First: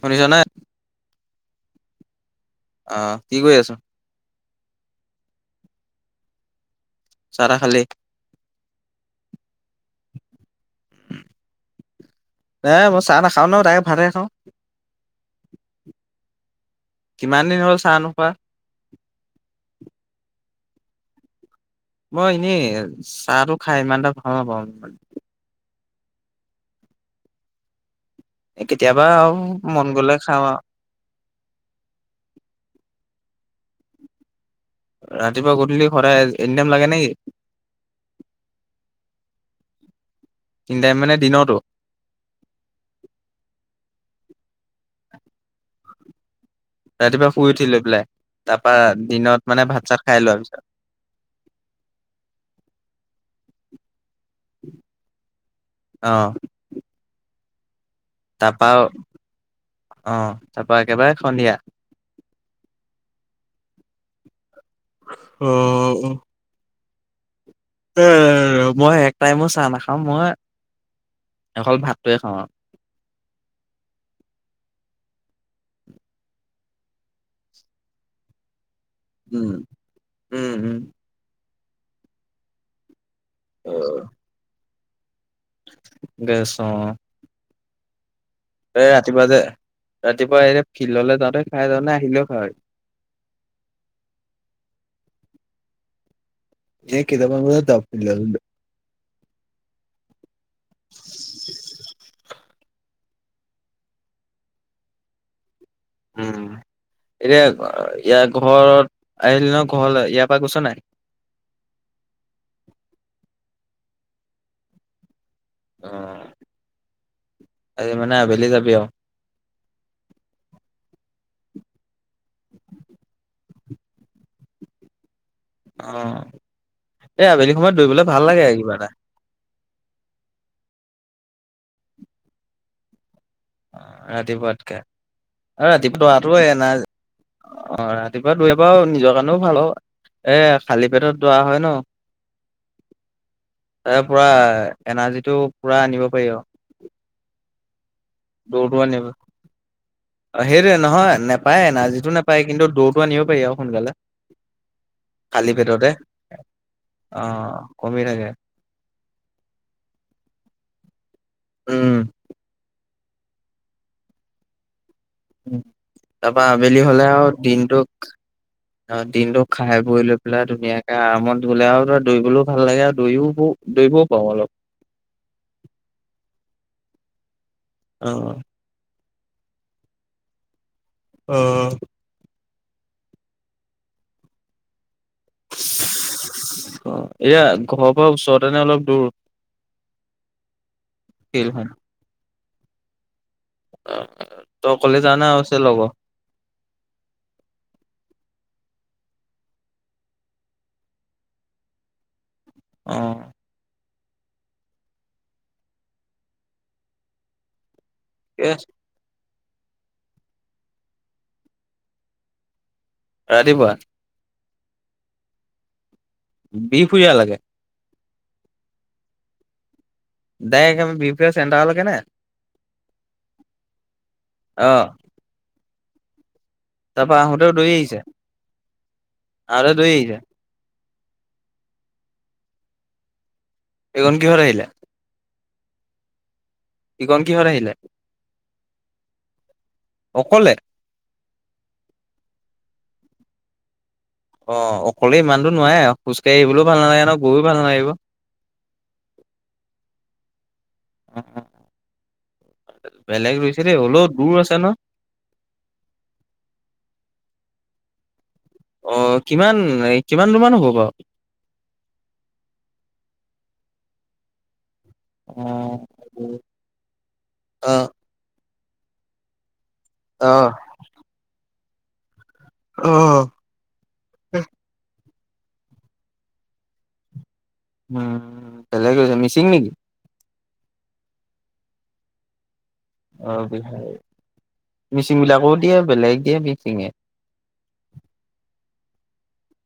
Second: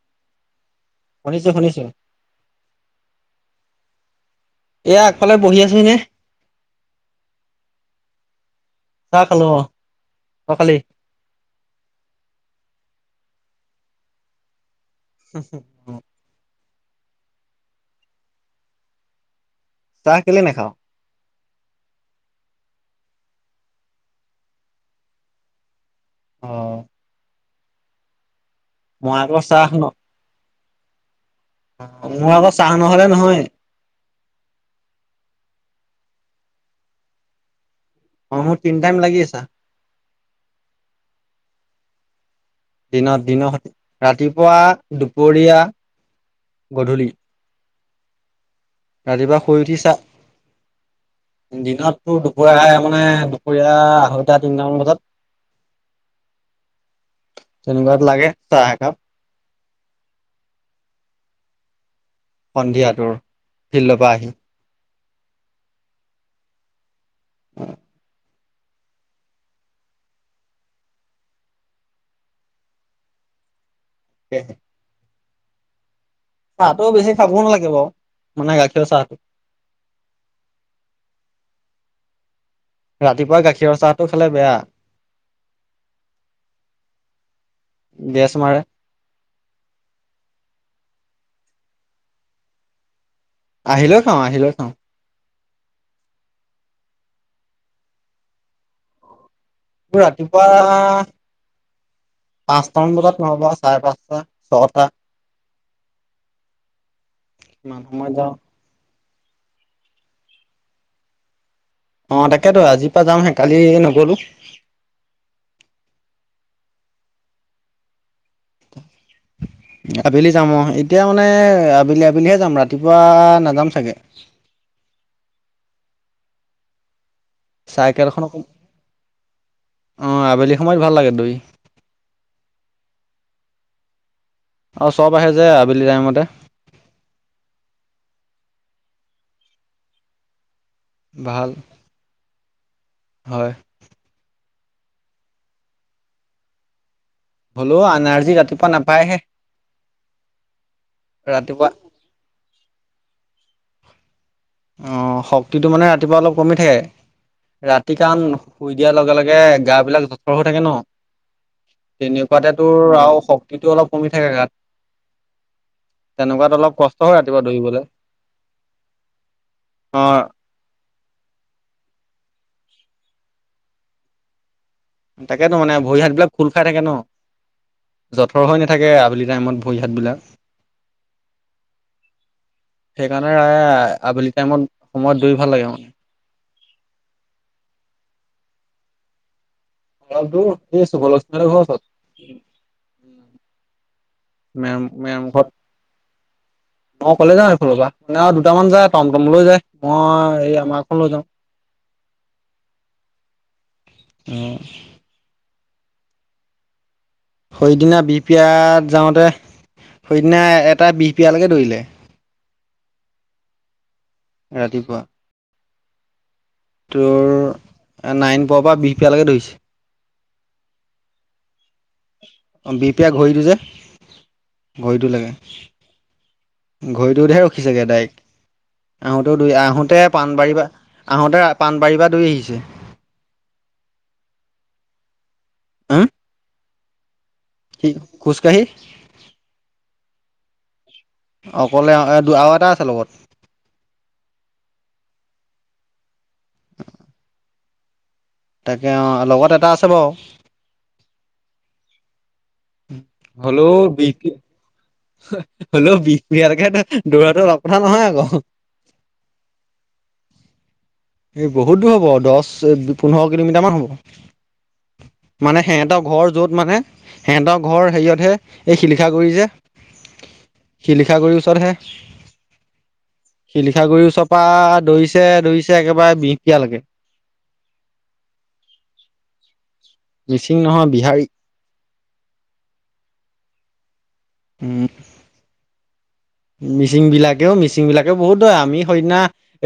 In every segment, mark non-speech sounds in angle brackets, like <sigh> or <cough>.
শুনিছানে? শুনিছোঁ শুনিছোঁ আহ কি কৰি আছো? এইয়া আগফালে বহি আছো এনে চাহ-তাহ খালি? চাহ খালো অ তই খালি? এ মই চাহ নাখাওঁ ন ডাই ভাতে খাওঁ। হোম হোম অ কিমান দিন হ'ল চাহ নোখোৱা চাহ কেলে নেখাওঁ? মই এনেই চাহটো খাই ইমানটা ভাল নাপাওঁ। অহ এ কেতিয়াবা চাহ আৰু ন মন গলে খাওঁ আৰু মোৰ আকৌ চাহ নহলে নহয় ৰাতিপুৱা, গধূলি সদায় এনিটাইম লাগে নেকি? অ মোৰ তিন টাইম লাগি চাহ তিনন্তাইম মানে দিনতো? দিনত দিনৰ সতে ৰাতিপুৱাগ্ৰ দুপৰীয়া গধূলি ৰাতিপুৱা শুই উঠিলে পেলাই আ দিনত মানে ভাত চাত খাই লোৱা পিছত? দিনত তোৰ দুপৰীয়া মানে দুপৰীয়া আঢ়ৈটা তিনটামান বজাত। <inaudible> অ তেনেকুৱাত লাগে তাৰপা চাহ একাপ অ তাৰপা একেবাৰে সন্ধিয়া? সন্ধিয়াটোৰ ফিল্ডৰ পৰা আহি। অ অ এ মই এক টাইমো চাহ নাখাম মই অকল ভাতটোৱে খাওঁ আৰু হে হে চাহটোও বেছি খাবও নালাগে বাৰু মানে গাখীৰ উম উম উম ৰাতিপুৱা অ গাখীৰৰ চাহটো খালে বেয়া। গেছ অ গেছ মাৰে এ ৰাতিপুৱা যে ৰাতিপুৱা এই ফিল্ডলৈ যাওঁতে খাই যাওঁ নে আহি পেলায় খাওঁ? আহিলৈ খাওঁ আহিলৈ খাওঁ এ কেইটামান বজাত যাওঁ ফিল্ডলে ৰাতিপুৱা পাঁচটামান বজাত নহ'ব চাৰে পাঁচটা, ছয়টা উম এতিয়া সময়ত ইয়াৰ যাওঁ। ঘৰত আহিল ন ঘৰলৈ ইয়াৰ পৰা গৈছ নাই অ তাকেতো আজিৰ পৰা যামহে কালি নগলো- অ হাই মানে আবেলি যাবি আৰু আবেলি যাম অ এতিয়া মানে আবেলি আবেলি পিনিহে যাম ৰাতিপুৱা নাযাম চাগে অ এই আবেলি সময়ত দৰিবলে ভাল লাগে আৰু কিবা এটা আহ আবেলি সময়ত ভাল লাগে দই ৰাতিপুৱাতকে আহে যে আৰু আবেলি ৰাতিপুৱা টাইমতে অহটো এনাৰ অ ৰাতিপুৱা দুয় পৰাৰ নিজৰ কাৰণেও ভাল অ এ খালী পেটত দৰা ভাল হয় ন হয় তাৰ পৰা এনাৰ্জিটো পুৰা আনিব পাৰি আৰু হ'লো আনাৰ্জী ৰাতিপুৱা নাপায়হে অ সেইটোৱে নহয় নাপায় ৰাতিপুৱা এনাৰ্জিটো নাপায় কিন্তু দৌৰটো আনিব পাৰি আৰু সোনকালে অ খালী শক্তিটো মানে পেটতে। ৰাতিপুৱা অলপ কমি অ', থাকে- ৰাতি কমি কাৰণ থাকে। শুই দিয়াৰ লগে লগে গা বিলাক জঠৰ হৈ থাকে ন উম, তেনেকুৱাতে তোৰ আৰু শক্তিটো অলপ কমি থাকে গাত- তাৰপা আবেলি হলে হয় আৰু ৰাতিপুৱা দৌৰিবলৈ দিনটোক অ দিনটো- খাই অ বই লৈ পেলাই ধুনীয়াকে আৰামত গলে আৰু দৌৰিবলও ভাল ভাল লাগে আৰু দৌৰি দৌৰিবও পাওঁ অলপ তাকেতো মানে ভৰি হাত বিলাক খোল খাই থাকে ন অ'। জথৰ হৈ নাথাকে আবেলি টাইমত ভৰি হাতবিলাক অ সেইকাৰণে আবেলি টাইমত সময়ত দৌৰি ভাল লাগে মানে অ এয়া ঘৰৰ পৰা ওচৰতেনে অলপ দূৰ অলপ দূৰ সুবলক্ষ্মী হেতৰ ঘৰ ফিল্ডখন? ওচৰত তই মে অকলে যাৱ নে আৰু মেমূখত আছে লগৰ? মই অকলে যাওঁ এইফালৰ পৰা আৰু দুটামান যায় টমটমলৈ যায় মই এই আমাৰখন লৈ যাওঁ অ অ সেইদিনা ঠিকে আছে, বিহপিয়াত যাওঁতে সেইদিনা এটা বিহপিয়ালৈকে দৌৰিলে ৰাতিপুৱা ৰাতিপুৱা বিহফুৰিয়া লৈকে এ নাইন পৰৰ পৰা বিহ পিয়ালৈকে ধৰিছে ডাই বি পি চেটাৰলৈকে নে অ বিপিয় ঘড়ীটো যে অ', ঘড়ীটো লাগে- তাৰপা ঘড়ীটো আহোতেও দৌৰি ৰখিছোগে আহিছে, ডাইৰেক্ট আহোতেো দুই আহোতে দৌৰি আহোঁতে আহিছে। পাণবাৰী পৰা- আহোঁতে পাণবাৰীৰ পৰা দৈ আহিছে- এখন কি ঘৰ আহিলে উম।। ইকণ কিহত আহিলে? কি খোজকাঢ়ি? অকলে অ অকলে আৰু এটা আছে লগত অ অকলে ইমানটো নোৱাৰে খোজ কাঢ়ি আহিবলৈও ভাল নালাগে ন গৈও ভাল নালাগিব তাকে অ লগত এটা আছে বাৰু বেলেগ ৰুইছে হ'লেও দেই হলও বিশ দূৰ আছে ন হলেও বিহপুৰীয়ালেকে তয় দৌৰাতো অলপ কথা নহয় আকৌ। অ কিমান, কিমানটো মান হ'ব বাও? এ বহুত দূৰ হ'ব দচ, পোন্ধৰ কিলোমিটাৰ মান অ হ'ব। মানে সিহেতৰ ঘৰ যত মানে সিহঁতৰ অ ঘৰ হেৰিয়তহে। এই শিলিখাগুৰি যে, অ শিলিখা গুৰি ওচৰতহে। অ শিলিখাগুৰিৰ ওচপা দৌৰিছে দৰিছে। একেবাই বিহপীয়া লেকে। উম উম উম পালেগৈ। মিচিং নেকি? মিচিং নহয় বিহাৰী। অ বিহাই, উম মিচিং বিলাকো দিয়ে বেলেগ। দিয়ে মিচিঙে মিচিং বিলাকেও, মিচিং বিলাকেও বহুত দৌৱে। আমি সেইদিনা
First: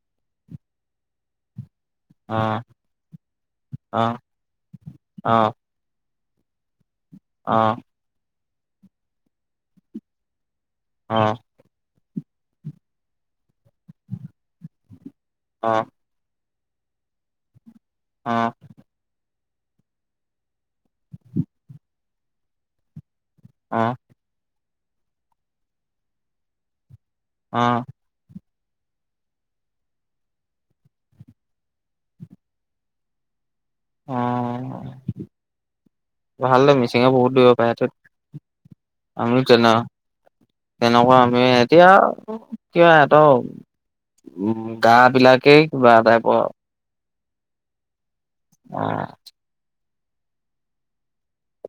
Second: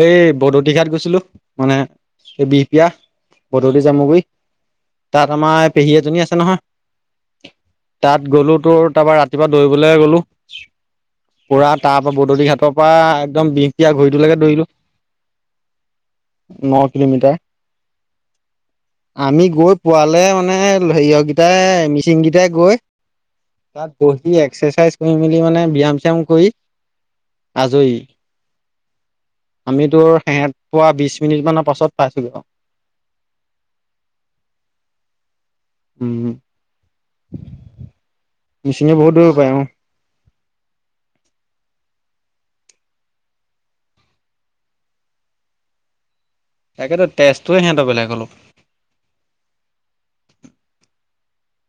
এই বদতিঘাত গৈছিলো, মানে। অ এই বিহপিয়া, গধূলি অ জামুগুৰি তাত অ আমাৰ পেহী এজনী আছে নহয়। অ তাত গলো ত, তাৰপৰা ৰাতিপুৱা দৌৰিবলে গ'লো। অহ। পুৰা তাৰ পৰা বদলিহতৰ পৰা একদম বিহপিয়া ঘড়ীটোলেকে দৌৰিলো। অ অ ন কিলোমিটাৰ। অহ। আমি গৈ পোৱালে মানে হেৰিয় কিটাই মিচিংকেইটাই গৈ। তাত বহি এক্সাৰচাইজ কৰি মেলি মানে ব্যায়াম শ্যাম কৰি। অ আজই। আমি তোৰ সেহত পোৱা বিশ মিনিট মানৰ পাছত পাইছোগেয়। <inaudible> অ উম ভাল দে মিচিঙে বহুত দৌৰিব পাৰে থত। মিচিঙে বহুত দৌৰিব আমি পাৰে অ তেনে, তেনেকুৱা আমি। এতিয়া এতিয়া এত, উ গা বিলাকেই কিবা টাইপ। তাকেতো তেজটোৱে সিহঁতৰ বেলেগ অলপ। <unintelligible>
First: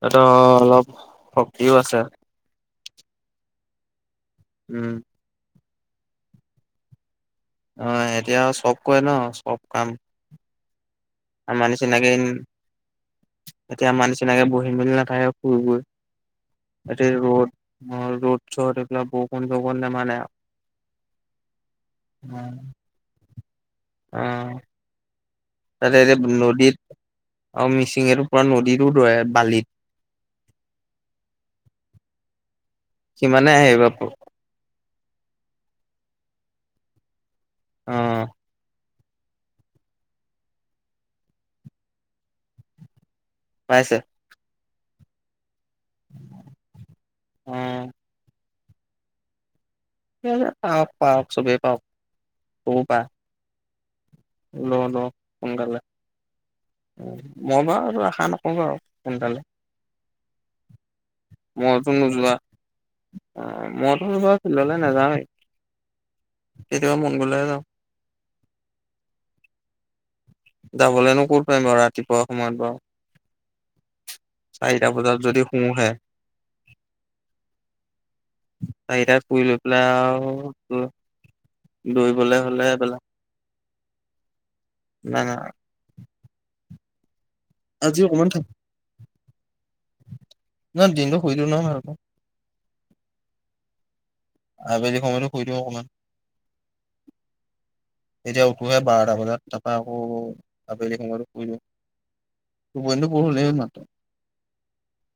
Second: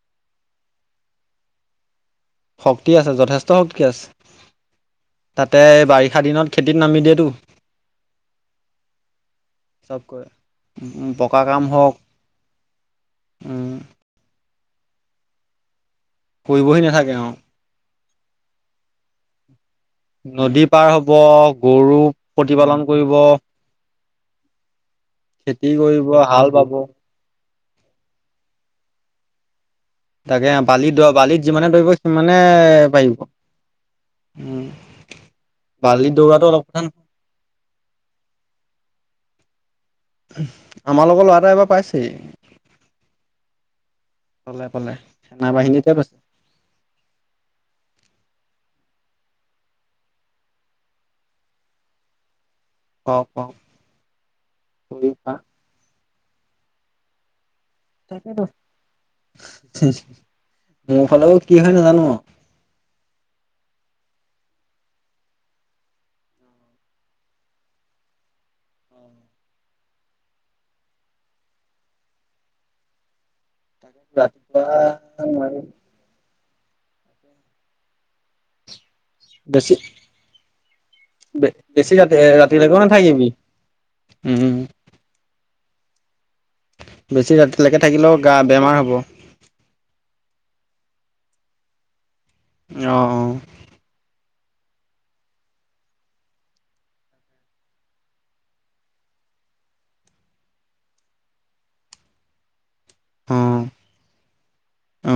অ অ, অলপ শক্তিও আছে। শক্তি আছে যথেষ্ট শক্তি আছে। উম। তাতে বাৰিষা দিনত খেতিত নামি দিয়েতো। অ', এতিয়া আৰু চব কৰে ন চব কাম? উম, পকা কাম আমাৰ হওক নিচিনাকে উম', উম এতিয়া আমাৰ নিচিনাকে বহি নাথাকে শুই-বুই। কৰিবহি এই নাথাকে ৰ'দ, আৰু অ', ৰ'দ চদ এইবিলাক বৰষুণ-সৰখুন নদী পাৰ হব, গৰু প্ৰতিপালন কৰিব। অ', খেতি তাতে কৰিব, এতিয়া হাল বাব। নদীত আৰু মিচিঙে টো পৰা নদীতো দৌৰে, বালিত। তাকে অ', বালি দ বালিত যিমানে দৌৰিব সিমানে পাৰিব। সিমানে আহিব উম', বালিত দৌৰাটো অলপ <unintelligible> অ'। আমাৰ লগৰ ল'ৰা এটাই এবাৰ পাইছেই। ছে। পালে-পালে, সেনা বাহিনীক। উম'। পাওক-পাওক চবেই পাওক। অ', পাওক। লঃ-লঃ, কৰি খা। সোনকালে। উম'। মই বাও এতো আশা তাকেতো নকৰো বাৰু সোনকালে। মোৰ ফালেও কি হয় মইতো নাজানো আৰু। নোযোৱা অ মইতো <unintelligible> বাৰু ফিয়েল্ডৰলৈ নেজাউৱে। কেতিয়াবা মন গ'লেহে যাওঁ। যাবলেনো ক'ত পাৰিম বাৰু ৰাতিপুৱা সময়ত আৰু বাৰু? ৰাতিপুৱা চাৰিটা বজাত যদি নোৱাৰিম শুওঁহে। চাৰিটাত ফুৰি লৈ বেছি পেলাই আৰু বেছি ৰাতি দৌৰিবলে এ--ৰাতি হ'লে লগে এবেলা নেথাকিবী। উম'। অ'। বেছি ৰাতিলৈকে থাকিলেও অকমান গা থাক বেমাৰ হ'ব। নহয় দিনটো শুইিদিওঁ নহয়। <unintelligible> আবেলি সময়তো শুই দিওঁ অকমান। <inaudible> এতিয়া উঠোহে বাৰটা বজাত তাৰপা আকৌ আবেলি সময়টো শুই দিওঁ। <unintelligible> অ হলে হে মাটো। অ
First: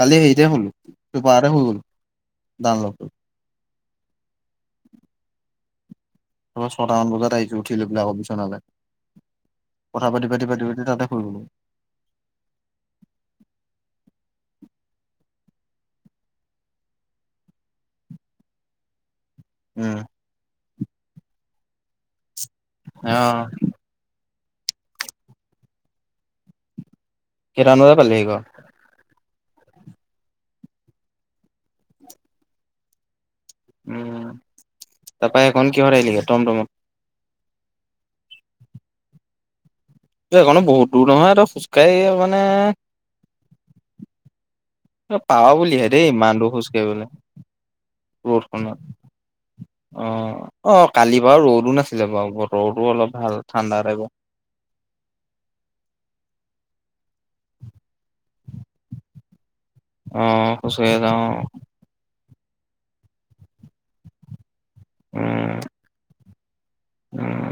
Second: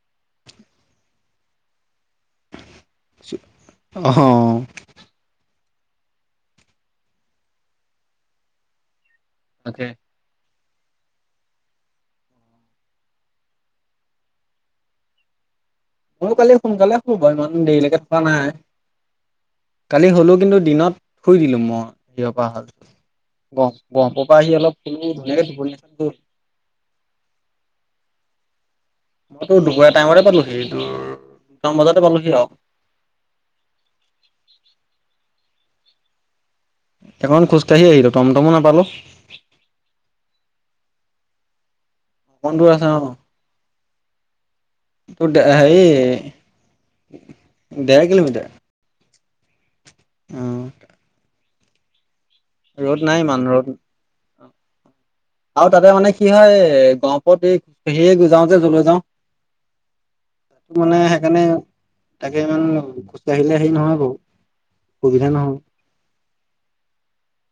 কালি হেৰিতে হুলো। দুপাহাৰতে শুই গলো। দুনলোপ টোত। অ'। ছটাামান বজাত আহিছো উঠিলৈ পিনি আকৌ বিচনালৈ, তাকে কথা পাতি-পাতি-পাতি তাতে শুই গল। ময় কালি সোনকালে হুলো বাৰু, ইমান দেৰিলৈকে থকা নাই। উম কালি হলো কিন্তু দিনত শুই দিলো মই <unintelligible> অ গ-গ আহি অলপ হুলো, ধুনীয়াকে <unintelligible> কেইটা মান বজাত পালিহি ঘৰ? মইতো দুপৰীয়া টাইমতে পালোহি, টোৰ দুটামান বজাতে পালোহি আৰু। উম', তাৰাপা এইকণ কিহত আহিলগে, টম-টমত? এখন খোজকাাঢ়িয়ি আহিলো, তম-তমো নাপালো। এইকনো বহুত দূৰ নহয়। তই খোজকাঢ়িয় মানে অকমান দূৰ আছে অ তোৰ পাৰঃ বুলি হেৰি হে দেই ইমান দুহ খোজ কঢ়িবলে, ডেৰ কিলোমিটাৰ ৰদ খনত। অ'। অ', কালি বাৰু ৰ'দো নাছিলে বাৰু বতৰ টো‌ ৰ'দ নাই অলপ ভাল ইমান ৰ'দ ঠাণ্ডা আৰু তাতে মানে কি হয় এই, গহপুৰত এই <unintelligible> যাওঁ যে যলৈ যাওঁ। অ তো খোজকাঢ়ি মানে যাওঁ সেইকাৰণে তাকে ইমান গুচি আহিলে হেৰি নহয় বাৰু। সুবিধান নহ উম উম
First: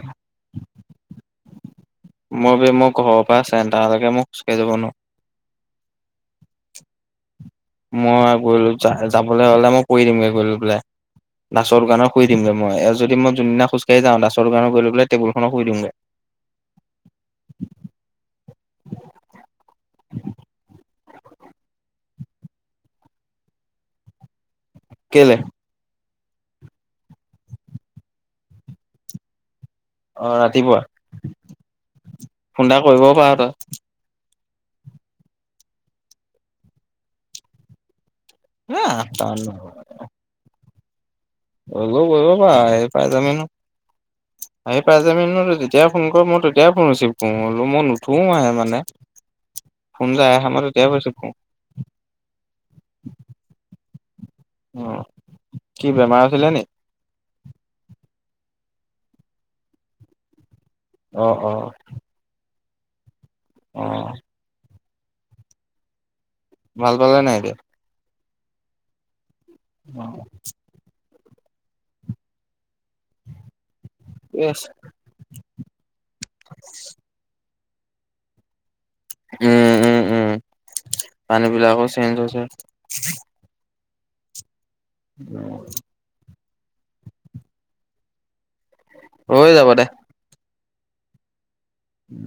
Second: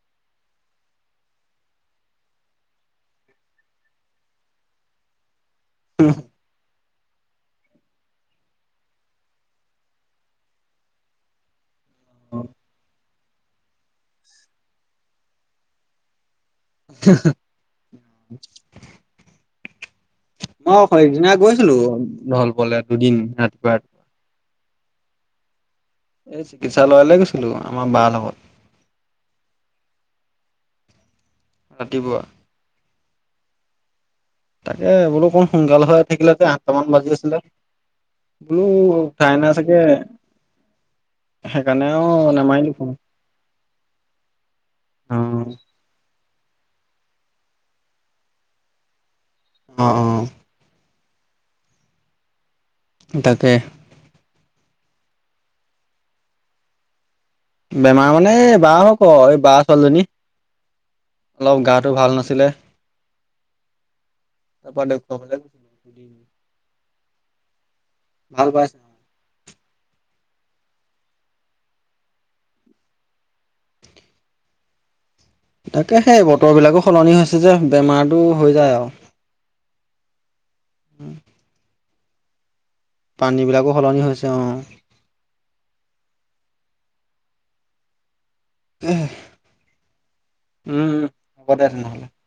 মই বি মোৰ ঘৰৰ পৰা আছে তালৈকে মোক খোজকাঢ়ি যাব নোৱাৰো। উম মই গলো যাবলৈ হলে মই কৰি দিমগে গৈ পেললে দাছৰ দোকানত ৰ শুই দিমগৈ মই আৰু যদি মই যোনদিনা খোজকাঢ়ি যা ডাছৰ গান গ টেবুলখন শুই দিমগৈ। <inaudible> মই সদিনা গৈছিলো নল পলে দুদিন ৰাতিপুৱা ৰাতিপুৱা কেলে এই চিকিৎসালয়লৈ গৈছিলো আমাৰ বাৰ লগত অ ৰাতিপুৱা। ৰাতিপুবা কৰিবঢ পাৰ ত তাকে বোলো অকণ সোনকাল হৈ থাকিলে যে আঠটা মান বাজি আছিলে। বলো এ আঠটা চাইনা চাগে সেইকাৰণে গ আৰু বাবা নামাৰিলো এই ফোন। ফাইদা মেনো আহি পাই য ম অ', তেতিয়া পুনৰ কৰ ম তেতিয় ফোন ৰিচিভ কৰোলো মই নুঠোও আহে মানে অ', ফোন অ', যোয় আহ মাৰ তেতিয়া ৰিচিভ কৰো ই তাকে অ কি বেমাৰ আছিলে নি? বেমাৰ মানে এই বহ হক এই বা ছোৱালীজনী। অ অলপ গাটো ভাল নাছিলে। অঁ ত পাে কম লছিল <unintelligible> ভাল পালে নাই এতিয়া? ভাল পাইছা। অঁ কৰি আছোঁ। তাকে সেই বতৰ বিলাকো সলনি হৈছে যে বেমাৰটো হৈ যায় আৰু উম উম উম পানী বিলাকো চেঞ্জ হৈছে। পানী বিলাকো সলনি হৈছে অঁ। উম হৈ যাব দে। উম উম ব ন উম